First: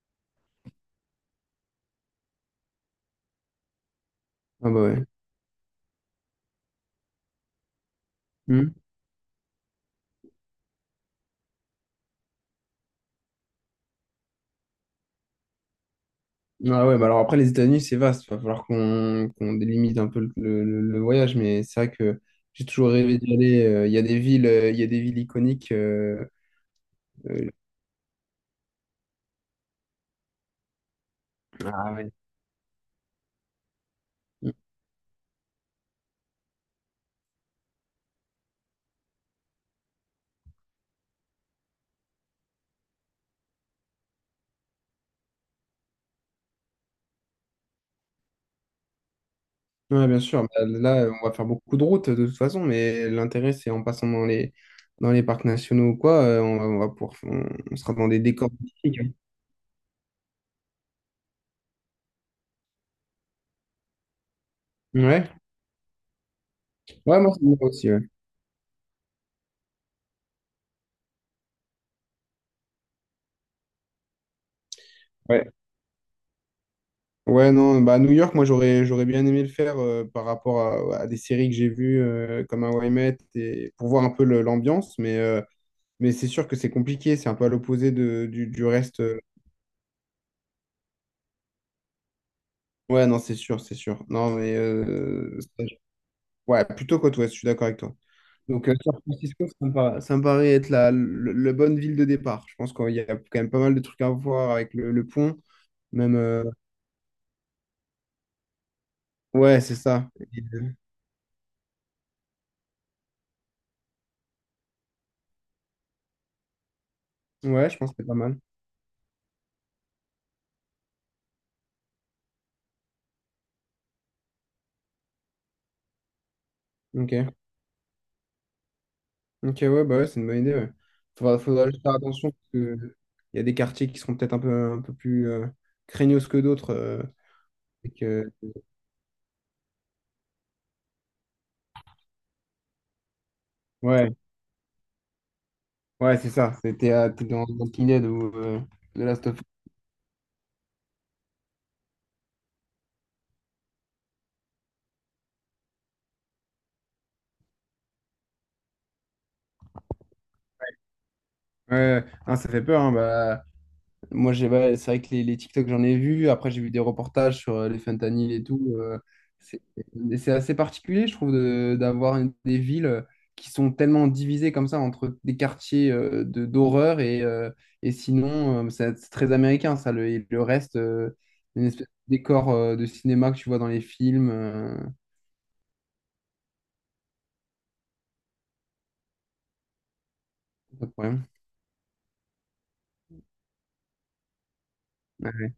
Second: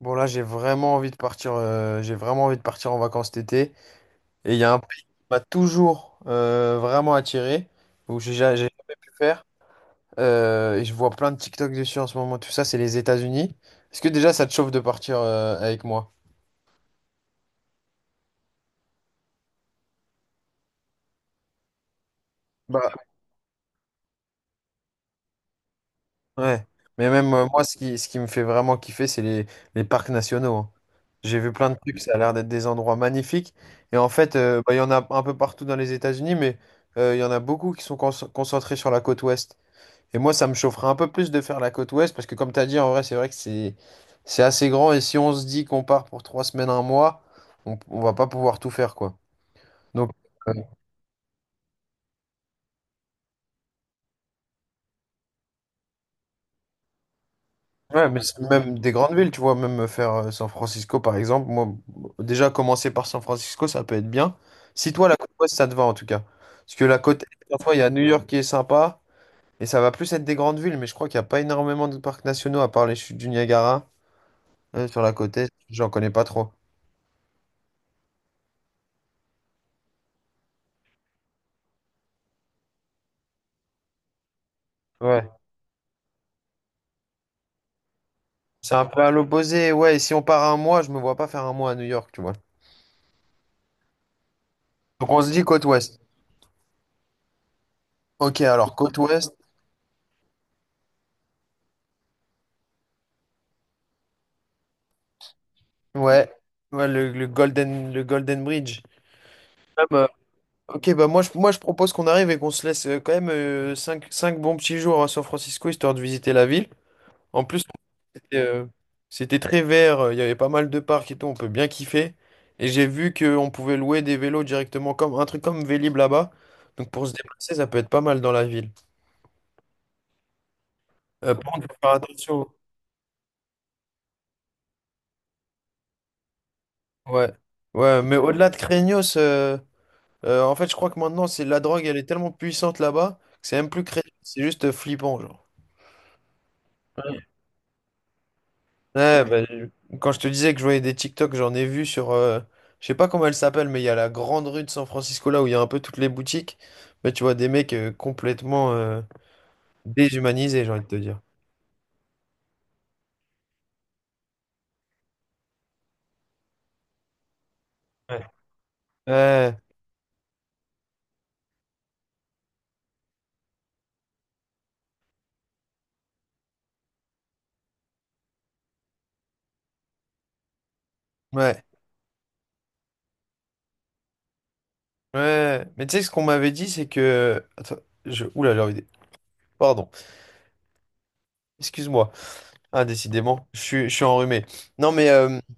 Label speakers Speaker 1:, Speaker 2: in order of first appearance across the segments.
Speaker 1: Bon là j'ai vraiment envie de partir en vacances cet été et il y
Speaker 2: Ah
Speaker 1: a un
Speaker 2: bah
Speaker 1: pays
Speaker 2: ouais.
Speaker 1: qui m'a toujours vraiment attiré où j'ai
Speaker 2: Hmm.
Speaker 1: jamais pu faire et je vois plein de TikTok dessus en ce moment tout ça c'est les États-Unis. Est-ce que déjà ça te chauffe de partir avec moi?
Speaker 2: Ah ouais, bah alors après, les États-Unis, c'est vaste. Il va falloir qu'on délimite un peu le voyage, mais c'est vrai que j'ai
Speaker 1: Bah
Speaker 2: toujours rêvé d'y aller. Il y a des villes, il y a des villes iconiques.
Speaker 1: ouais. Mais même
Speaker 2: Euh,
Speaker 1: moi ce qui me fait vraiment kiffer c'est les parcs nationaux, hein. J'ai vu plein de
Speaker 2: Ah
Speaker 1: trucs,
Speaker 2: ouais.
Speaker 1: ça a l'air d'être des endroits magnifiques et en fait bah, il y en a un peu partout dans les États-Unis, mais il y en a beaucoup qui sont concentrés sur la côte ouest. Et moi, ça me chaufferait un peu plus de faire la côte ouest parce que, comme tu as dit, en vrai, c'est vrai que c'est assez grand. Et si on se dit qu'on part pour 3 semaines, un mois, on va pas pouvoir tout faire, quoi.
Speaker 2: Ouais,
Speaker 1: Donc,
Speaker 2: bien sûr. Bah,
Speaker 1: euh,
Speaker 2: là, on va faire beaucoup de routes de toute façon, mais l'intérêt, c'est en passant dans les parcs nationaux ou quoi, on va, on va pouvoir, on sera
Speaker 1: ouais,
Speaker 2: dans des
Speaker 1: mais c'est
Speaker 2: décors
Speaker 1: même des grandes
Speaker 2: magnifiques.
Speaker 1: villes, tu vois, même faire San Francisco, par exemple. Moi, déjà, commencer par San Francisco, ça peut être bien. Si toi, la
Speaker 2: Ouais,
Speaker 1: côte ouest, ça te va, en tout cas. Parce que la
Speaker 2: ouais,
Speaker 1: côte
Speaker 2: moi, c'est
Speaker 1: est,
Speaker 2: moi
Speaker 1: parfois, il y a
Speaker 2: aussi. Ouais.
Speaker 1: New York qui est sympa. Et ça va plus être des grandes villes, mais je crois qu'il n'y a pas énormément de parcs nationaux à part les chutes du Niagara sur la côte
Speaker 2: Ouais.
Speaker 1: est. J'en connais pas trop.
Speaker 2: Ouais, non, bah, à New York, moi, j'aurais bien aimé le faire par rapport à des séries que j'ai vues comme How I Met et pour voir un peu l'ambiance,
Speaker 1: Ouais.
Speaker 2: mais c'est sûr que c'est compliqué, c'est un peu à l'opposé du
Speaker 1: C'est un peu
Speaker 2: reste.
Speaker 1: à l'opposé. Ouais, et si on part un mois, je me vois pas faire un mois à New York, tu vois.
Speaker 2: Ouais, non, c'est sûr, c'est sûr. Non, mais
Speaker 1: Donc on se dit côte
Speaker 2: ça,
Speaker 1: ouest.
Speaker 2: ouais, plutôt côte ouest, je suis d'accord avec toi.
Speaker 1: Ok,
Speaker 2: Donc,
Speaker 1: alors
Speaker 2: San
Speaker 1: côte ouest.
Speaker 2: Francisco, ça me paraît être la, le bonne ville de départ. Je pense qu'il y a quand même pas mal de trucs à voir avec le pont, même.
Speaker 1: Ouais. Ouais, le Golden Bridge.
Speaker 2: Ouais, c'est
Speaker 1: Même,
Speaker 2: ça. Euh,
Speaker 1: ok, bah moi je propose qu'on arrive et qu'on se laisse quand même 5 bons petits jours à San Francisco, histoire de visiter la ville. En plus,
Speaker 2: Ouais, je pense que c'est pas mal.
Speaker 1: c'était euh, c'était très vert, il y avait pas mal de parcs et tout, on peut bien kiffer. Et j'ai vu qu'on pouvait louer des vélos directement, comme un truc comme Vélib là-bas. Donc pour se
Speaker 2: Ok.
Speaker 1: déplacer, ça peut être pas mal dans la ville.
Speaker 2: Ok, ouais, bah ouais, c'est une bonne idée. Ouais. Faudra,
Speaker 1: Par contre,
Speaker 2: faudra
Speaker 1: faut
Speaker 2: juste
Speaker 1: faire
Speaker 2: faire attention parce
Speaker 1: attention.
Speaker 2: que il y a des quartiers qui seront peut-être un peu plus craignos que d'autres.
Speaker 1: Ouais,
Speaker 2: Et
Speaker 1: ouais, mais
Speaker 2: que...
Speaker 1: au-delà de Craignos, en fait, je crois que maintenant, c'est la drogue, elle est tellement puissante là-bas que c'est même plus Craignos,
Speaker 2: Ouais,
Speaker 1: c'est juste flippant, genre.
Speaker 2: ouais, c'est ça. C'était t'es dans Pinhead ou de
Speaker 1: Ouais,
Speaker 2: Last of Us.
Speaker 1: bah, quand je te disais que je voyais des TikTok, j'en ai vu sur, je sais pas comment elle s'appelle, mais il y a la grande rue de San Francisco là où il y a un peu toutes les boutiques. Mais tu vois des mecs complètement déshumanisés, j'ai envie de te dire.
Speaker 2: Ouais, hein, ça fait peur, hein. Bah, moi, j'ai, ouais, c'est vrai que les TikTok, j'en ai vu. Après, j'ai vu des reportages sur les
Speaker 1: Ouais.
Speaker 2: fentanyl et tout.
Speaker 1: Ouais,
Speaker 2: C'est c'est assez particulier, je trouve, d'avoir des villes qui sont tellement divisées comme ça entre des quartiers de d'horreur et sinon, c'est très américain, ça. Le, et le reste,
Speaker 1: ouais,
Speaker 2: une espèce de décor de cinéma que tu vois dans les films.
Speaker 1: ouais. Mais tu sais, ce qu'on m'avait dit, c'est que. Attends, Oula, pardon,
Speaker 2: Pas de problème.
Speaker 1: excuse-moi. Ah, décidément, je suis enrhumé. Non, mais.
Speaker 2: Ouais.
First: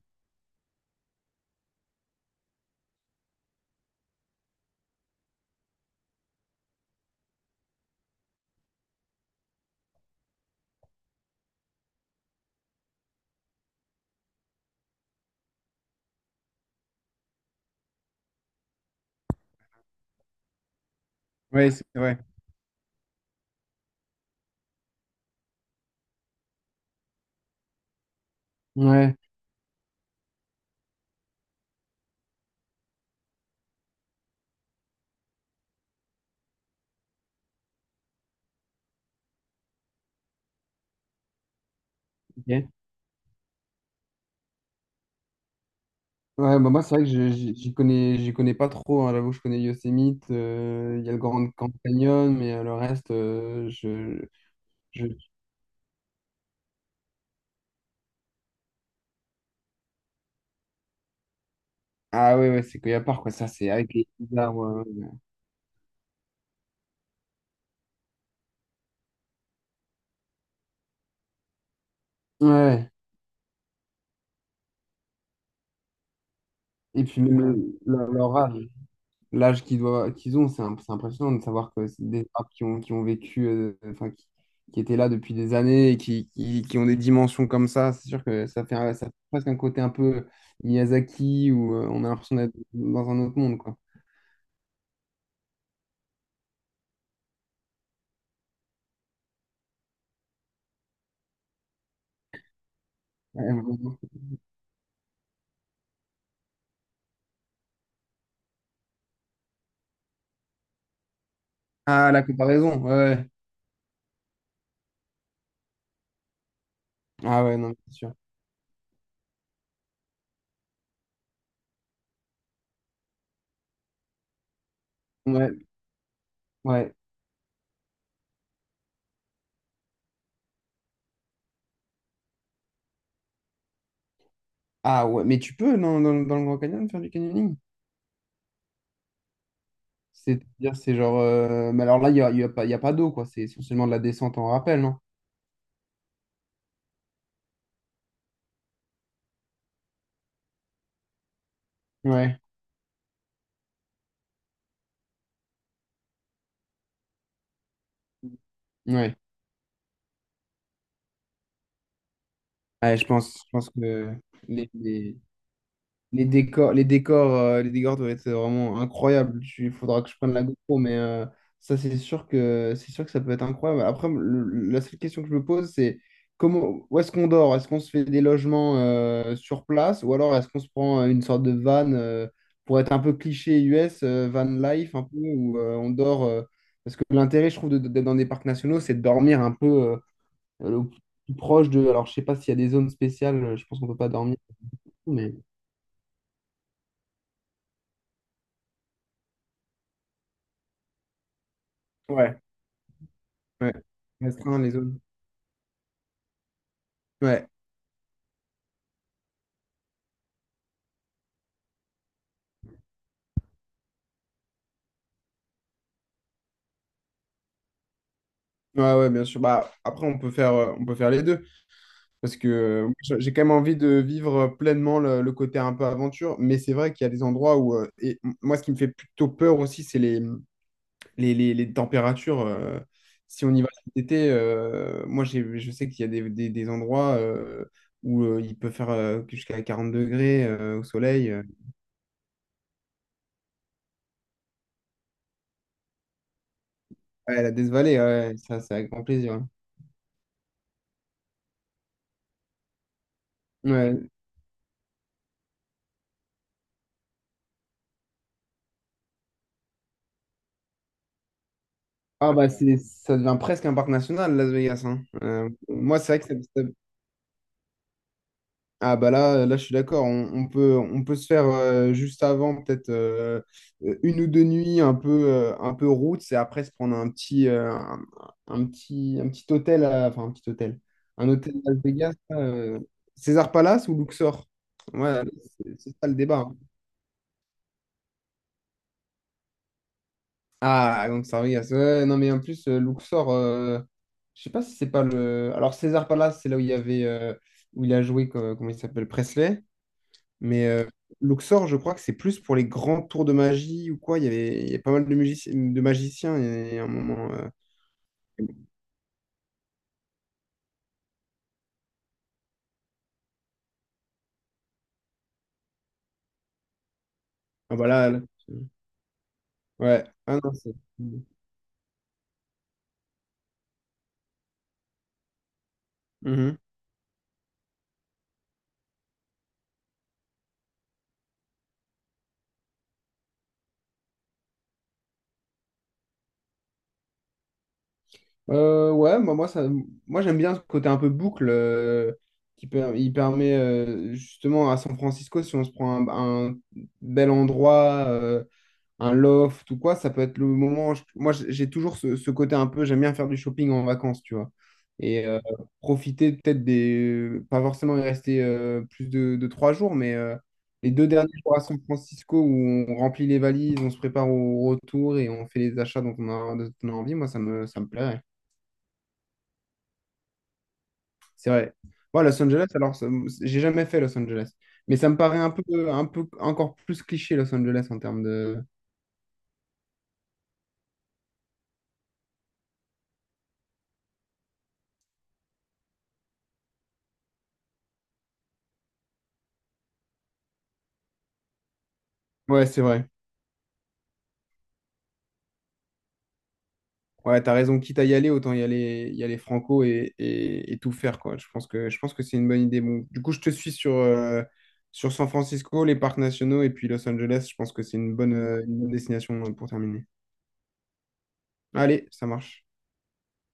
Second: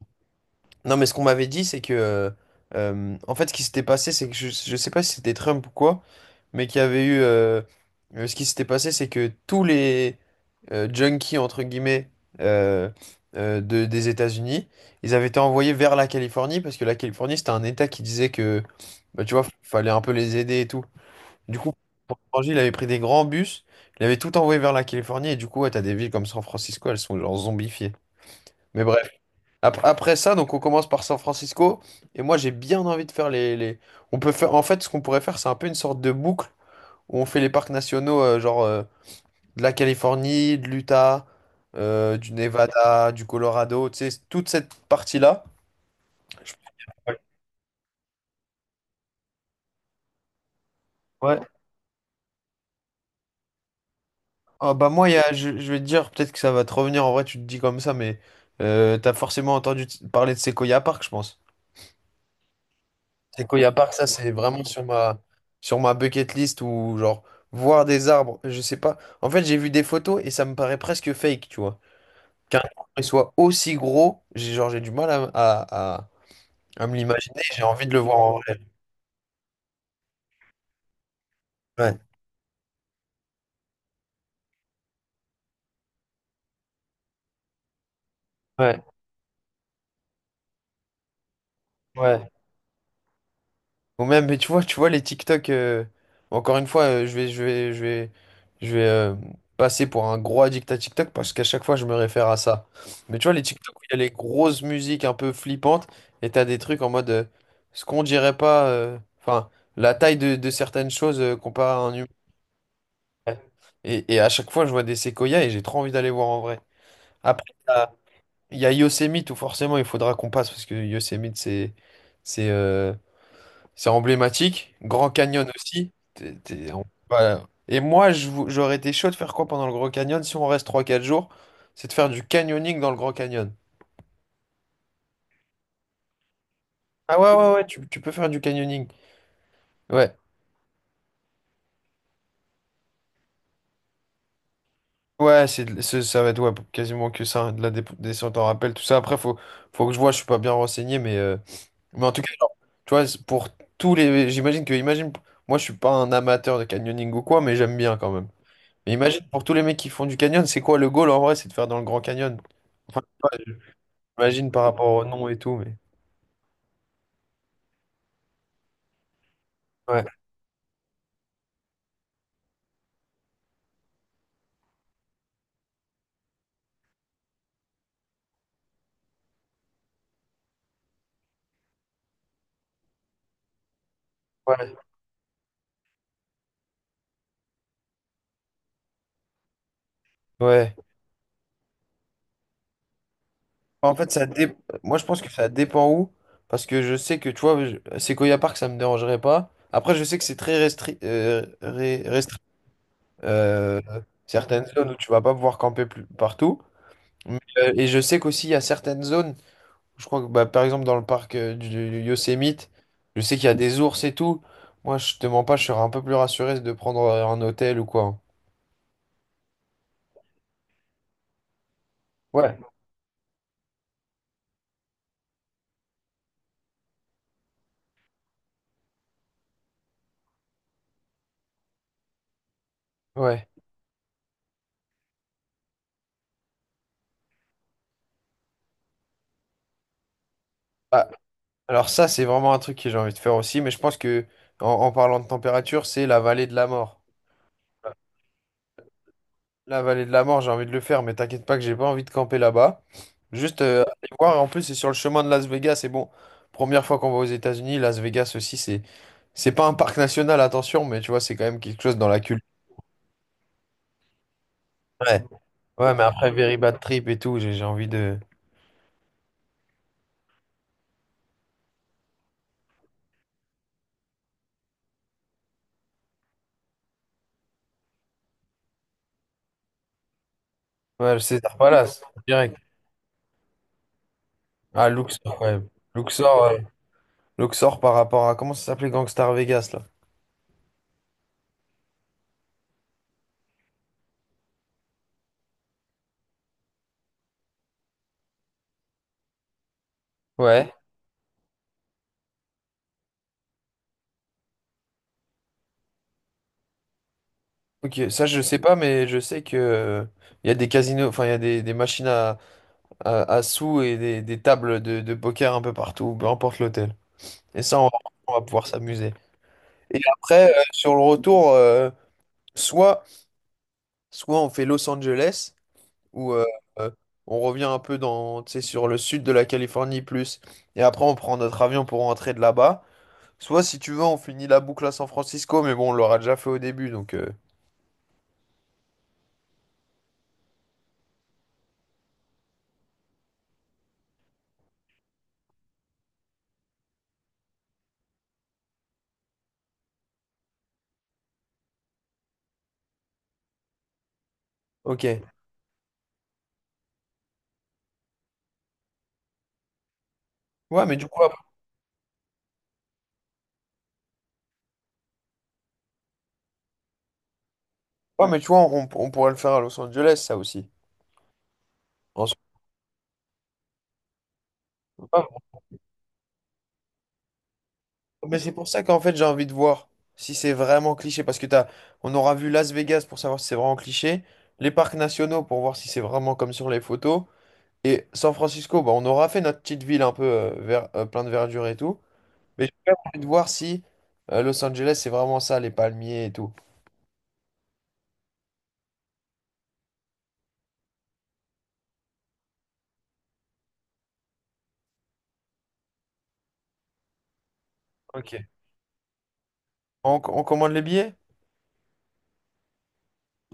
Speaker 1: Non, mais ce qu'on m'avait dit, c'est que. En fait, ce qui s'était passé, c'est que je sais pas si c'était Trump ou quoi, mais qu'il y avait eu. Ce qui s'était passé, c'est que tous les junkies, entre guillemets, euh, des États-Unis, ils avaient été envoyés vers la Californie, parce que la Californie, c'était un État qui disait que. Bah, tu vois, fallait un peu les aider et tout. Du
Speaker 2: Ouais,
Speaker 1: coup,
Speaker 2: c'est vrai.
Speaker 1: pour changer, il avait pris des grands bus, il avait tout envoyé vers la Californie, et du coup, ouais, t'as des villes comme San Francisco, elles sont genre zombifiées. Mais bref.
Speaker 2: Ouais.
Speaker 1: Après ça, donc on commence par San Francisco. Et moi, j'ai bien envie de faire on peut faire. En fait, ce qu'on pourrait faire, c'est un peu une sorte de boucle où on fait les parcs nationaux, genre de la Californie, de l'Utah, du
Speaker 2: Ok.
Speaker 1: Nevada, du Colorado, tu sais, toute cette partie-là. Je-
Speaker 2: Ouais, bah moi, c'est vrai que j'y connais pas trop, hein. J'avoue, je connais Yosemite, il y a le
Speaker 1: Ouais.
Speaker 2: Grand Canyon, mais le reste,
Speaker 1: Ah, bah
Speaker 2: je...
Speaker 1: moi, je vais te dire, peut-être que ça va te revenir, en vrai, tu te dis comme ça, mais t'as forcément entendu parler de Sequoia Park, je pense.
Speaker 2: Ah ouais, ouais, c'est qu'il y a part, quoi.
Speaker 1: C'est
Speaker 2: Ça,
Speaker 1: qu'il y
Speaker 2: c'est
Speaker 1: a parc,
Speaker 2: avec
Speaker 1: ça,
Speaker 2: les
Speaker 1: c'est
Speaker 2: petits
Speaker 1: vraiment sur
Speaker 2: arbres.
Speaker 1: ma, sur ma bucket list, ou genre voir des arbres, je sais pas. En fait, j'ai vu des photos et ça me paraît presque fake, tu vois.
Speaker 2: Ouais.
Speaker 1: Qu'un arbre
Speaker 2: Ouais.
Speaker 1: soit aussi gros, j'ai genre j'ai du mal à me
Speaker 2: Et puis même
Speaker 1: l'imaginer, j'ai envie de le voir en
Speaker 2: leur
Speaker 1: vrai.
Speaker 2: âge, l'âge qu'ils doivent, qu'ils ont, c'est c'est impressionnant de savoir que c'est
Speaker 1: Ouais,
Speaker 2: des arbres qui ont vécu, qui étaient là depuis des années et qui ont des dimensions comme ça. C'est sûr que ça fait,
Speaker 1: ouais,
Speaker 2: ça fait presque un côté un peu Miyazaki où on a
Speaker 1: ouais.
Speaker 2: l'impression d'être dans un autre monde, quoi.
Speaker 1: Ou même, mais tu vois, les TikTok. Encore une fois, je vais passer pour un gros addict à TikTok parce qu'à chaque fois, je me réfère à ça. Mais tu vois les TikTok où il y a
Speaker 2: Ouais.
Speaker 1: les grosses musiques un peu flippantes et t'as des trucs en mode ce qu'on dirait pas. Enfin, la taille de certaines choses comparé à un humain.
Speaker 2: Ah, la comparaison, ouais, ouais.
Speaker 1: Et à chaque fois, je vois des séquoias et j'ai trop envie d'aller voir en vrai.
Speaker 2: Ah
Speaker 1: Après,
Speaker 2: ouais, non,
Speaker 1: il
Speaker 2: mais
Speaker 1: y
Speaker 2: c'est
Speaker 1: a
Speaker 2: sûr.
Speaker 1: il y a Yosemite où forcément il faudra qu'on passe parce que Yosemite, c'est, euh, c'est emblématique. Grand Canyon
Speaker 2: Ouais,
Speaker 1: aussi.
Speaker 2: ouais.
Speaker 1: Voilà. Et moi, j'aurais été chaud de faire quoi pendant le Grand Canyon si on reste trois quatre jours? C'est de faire du canyoning dans le Grand Canyon.
Speaker 2: Ah ouais, mais tu peux dans le Grand Canyon faire du
Speaker 1: Ah ouais, ouais,
Speaker 2: canyoning?
Speaker 1: ouais, tu peux faire du canyoning. Ouais.
Speaker 2: C'est-à-dire, c'est genre... mais alors là, il y a pas, il y a pas d'eau, quoi. C'est essentiellement de la descente en rappel, non?
Speaker 1: Ouais, ça va être, ouais, quasiment que ça, hein, de la descente en rappel, tout ça. Après, faut que je vois, je suis pas bien renseigné, mais en tout cas,
Speaker 2: Ouais,
Speaker 1: genre, tu vois, c'est pour tous les. J'imagine que, imagine, moi, je suis pas un amateur de canyoning ou quoi, mais j'aime bien quand même. Mais
Speaker 2: ouais.
Speaker 1: imagine, pour tous les mecs qui font du canyon, c'est quoi le goal en vrai? C'est de faire dans le Grand Canyon.
Speaker 2: Ouais,
Speaker 1: Enfin, ouais,
Speaker 2: je pense que
Speaker 1: j'imagine par
Speaker 2: les,
Speaker 1: rapport au
Speaker 2: les-
Speaker 1: nom et tout, mais.
Speaker 2: les décors, les décors doivent être vraiment incroyables. Il faudra
Speaker 1: Ouais,
Speaker 2: que je prenne la GoPro, mais ça, c'est sûr que ça peut être incroyable. Après, la seule question que je me pose, c'est comment, où est-ce qu'on dort? Est-ce qu'on se fait des logements sur place ou alors est-ce qu'on se prend une sorte de van pour être un peu cliché US, van
Speaker 1: ouais,
Speaker 2: life un peu où on dort, parce que l'intérêt, je trouve, d'être dans des parcs nationaux, c'est de dormir un peu
Speaker 1: ouais.
Speaker 2: au plus proche de. Alors, je sais pas s'il y a des zones spéciales. Je pense qu'on
Speaker 1: En
Speaker 2: peut pas
Speaker 1: fait,
Speaker 2: dormir,
Speaker 1: moi je pense que
Speaker 2: mais.
Speaker 1: ça dépend où, parce que je sais que, tu vois, Sequoia Park, ça me dérangerait pas. Après, je sais que c'est très
Speaker 2: Ouais. Ouais,
Speaker 1: euh,
Speaker 2: restreindre
Speaker 1: certaines
Speaker 2: les
Speaker 1: zones où
Speaker 2: zones.
Speaker 1: tu vas pas pouvoir camper, plus... partout. Mais,
Speaker 2: Ouais,
Speaker 1: et je sais qu'aussi, il y a certaines zones, je crois que, bah, par exemple, dans le parc du Yosemite, je sais qu'il y a des ours et tout. Moi, je te mens pas, je serais un peu plus rassuré de prendre un hôtel ou quoi.
Speaker 2: ouais, ouais, bien sûr. Bah, après, on peut faire les deux. Parce que
Speaker 1: Ouais,
Speaker 2: j'ai quand même envie de vivre pleinement le côté un peu aventure. Mais c'est vrai qu'il y a des endroits où. Et moi, ce qui me fait plutôt peur aussi, c'est les températures. Si
Speaker 1: ouais.
Speaker 2: on y va cet été, moi, j'ai, je sais qu'il y a des endroits où il peut faire jusqu'à 40 degrés au
Speaker 1: Bah,
Speaker 2: soleil.
Speaker 1: alors ça, c'est vraiment un truc que j'ai envie de faire aussi, mais je pense que en parlant de température, c'est la vallée de la mort.
Speaker 2: Ouais, la Death Valley, ouais, ça, c'est avec grand plaisir, hein.
Speaker 1: La vallée de la mort, j'ai envie de le faire, mais t'inquiète pas que j'ai pas envie de camper là-bas. Juste
Speaker 2: Ouais.
Speaker 1: aller voir, en plus c'est sur le chemin de Las Vegas, et bon, première fois qu'on va aux États-Unis, Las Vegas aussi, c'est pas un parc national, attention, mais tu vois, c'est quand même quelque chose dans la
Speaker 2: Ah
Speaker 1: culture.
Speaker 2: bah c'est ça devient presque un parc national, Las Vegas, hein.
Speaker 1: Ouais, ouais,
Speaker 2: Moi
Speaker 1: mais
Speaker 2: c'est vrai
Speaker 1: après
Speaker 2: que
Speaker 1: Very Bad Trip et tout, j'ai envie de.
Speaker 2: ah bah là là je suis d'accord, on peut, on peut se faire juste avant peut-être une ou deux nuits un peu route et après se prendre un petit un petit un petit hôtel enfin un petit hôtel,
Speaker 1: Ouais, le
Speaker 2: un hôtel
Speaker 1: César
Speaker 2: Las
Speaker 1: Palace,
Speaker 2: Vegas là,
Speaker 1: direct.
Speaker 2: César Palace ou Luxor,
Speaker 1: Ah,
Speaker 2: ouais,
Speaker 1: Luxor, ouais.
Speaker 2: c'est ça le débat,
Speaker 1: Luxor,
Speaker 2: hein.
Speaker 1: ouais. Luxor par rapport à. Comment ça s'appelait Gangstar Vegas, là?
Speaker 2: Ah, donc Gonçalves, ouais, non mais en plus, Luxor, je sais pas si c'est pas le... Alors César Palace, c'est là où il y avait, où il a joué, comment il s'appelle, Presley, mais
Speaker 1: Ouais.
Speaker 2: Luxor, je crois que c'est plus pour les grands tours de magie ou quoi, il y a pas mal de, de magiciens, et à un moment...
Speaker 1: Ok, ça je sais pas, mais je sais que il y a des casinos, enfin il y a des machines à sous et des tables de poker un peu partout, peu importe l'hôtel. Et
Speaker 2: Ah
Speaker 1: ça, on, va
Speaker 2: voilà,
Speaker 1: on va pouvoir s'amuser. Et
Speaker 2: ouais, ah
Speaker 1: après,
Speaker 2: non, c'est...
Speaker 1: sur le retour, soit, soit on fait Los Angeles, où
Speaker 2: Mhm.
Speaker 1: euh, on revient un peu dans, tu sais, sur le sud de la Californie plus, et après on prend notre avion pour rentrer de là-bas. Soit, si tu veux, on finit la boucle à San Francisco, mais bon, on l'aura déjà fait au début, donc.
Speaker 2: Ouais, moi j'aime bien ce côté un peu boucle, il permet justement à San Francisco, si on se prend un bel endroit, un loft ou quoi, ça peut être le moment. Moi, j'ai toujours ce côté un peu, j'aime bien faire du shopping en vacances, tu vois.
Speaker 1: Ok.
Speaker 2: Et profiter peut-être des. Pas forcément y rester plus de 3 jours, mais
Speaker 1: Ouais,
Speaker 2: les
Speaker 1: mais du
Speaker 2: deux
Speaker 1: coup.
Speaker 2: derniers jours à San Francisco où on remplit les valises, on se prépare au retour et on fait les achats dont on a, dont on a envie, moi, ça me plairait.
Speaker 1: Ouais, mais tu vois, on pourrait le faire à Los Angeles, ça aussi.
Speaker 2: C'est vrai. Ouais,
Speaker 1: En soi,
Speaker 2: Los Angeles, alors, j'ai jamais fait Los Angeles. Mais
Speaker 1: c'est
Speaker 2: ça me
Speaker 1: pas-
Speaker 2: paraît un peu encore plus cliché, Los Angeles, en termes
Speaker 1: mais c'est
Speaker 2: de.
Speaker 1: pour ça qu'en fait, j'ai envie de voir si c'est vraiment cliché. Parce que on aura vu Las Vegas pour savoir si c'est vraiment cliché. Les parcs nationaux pour voir si c'est vraiment comme sur les photos. Et San Francisco, bah, on aura fait notre petite ville un peu plein de verdure et tout. Mais
Speaker 2: Ouais,
Speaker 1: j'ai
Speaker 2: c'est
Speaker 1: quand même
Speaker 2: vrai.
Speaker 1: envie de voir si Los Angeles, c'est vraiment ça, les palmiers et tout.
Speaker 2: Ouais, t'as raison. Quitte à y aller, autant y aller franco et tout faire, quoi. Je pense que c'est une bonne idée. Bon, du coup, je te suis sur, sur San Francisco, les parcs nationaux et puis Los Angeles. Je pense que c'est
Speaker 1: Ok.
Speaker 2: une bonne destination pour terminer.
Speaker 1: On commande les billets?
Speaker 2: Allez, ça marche.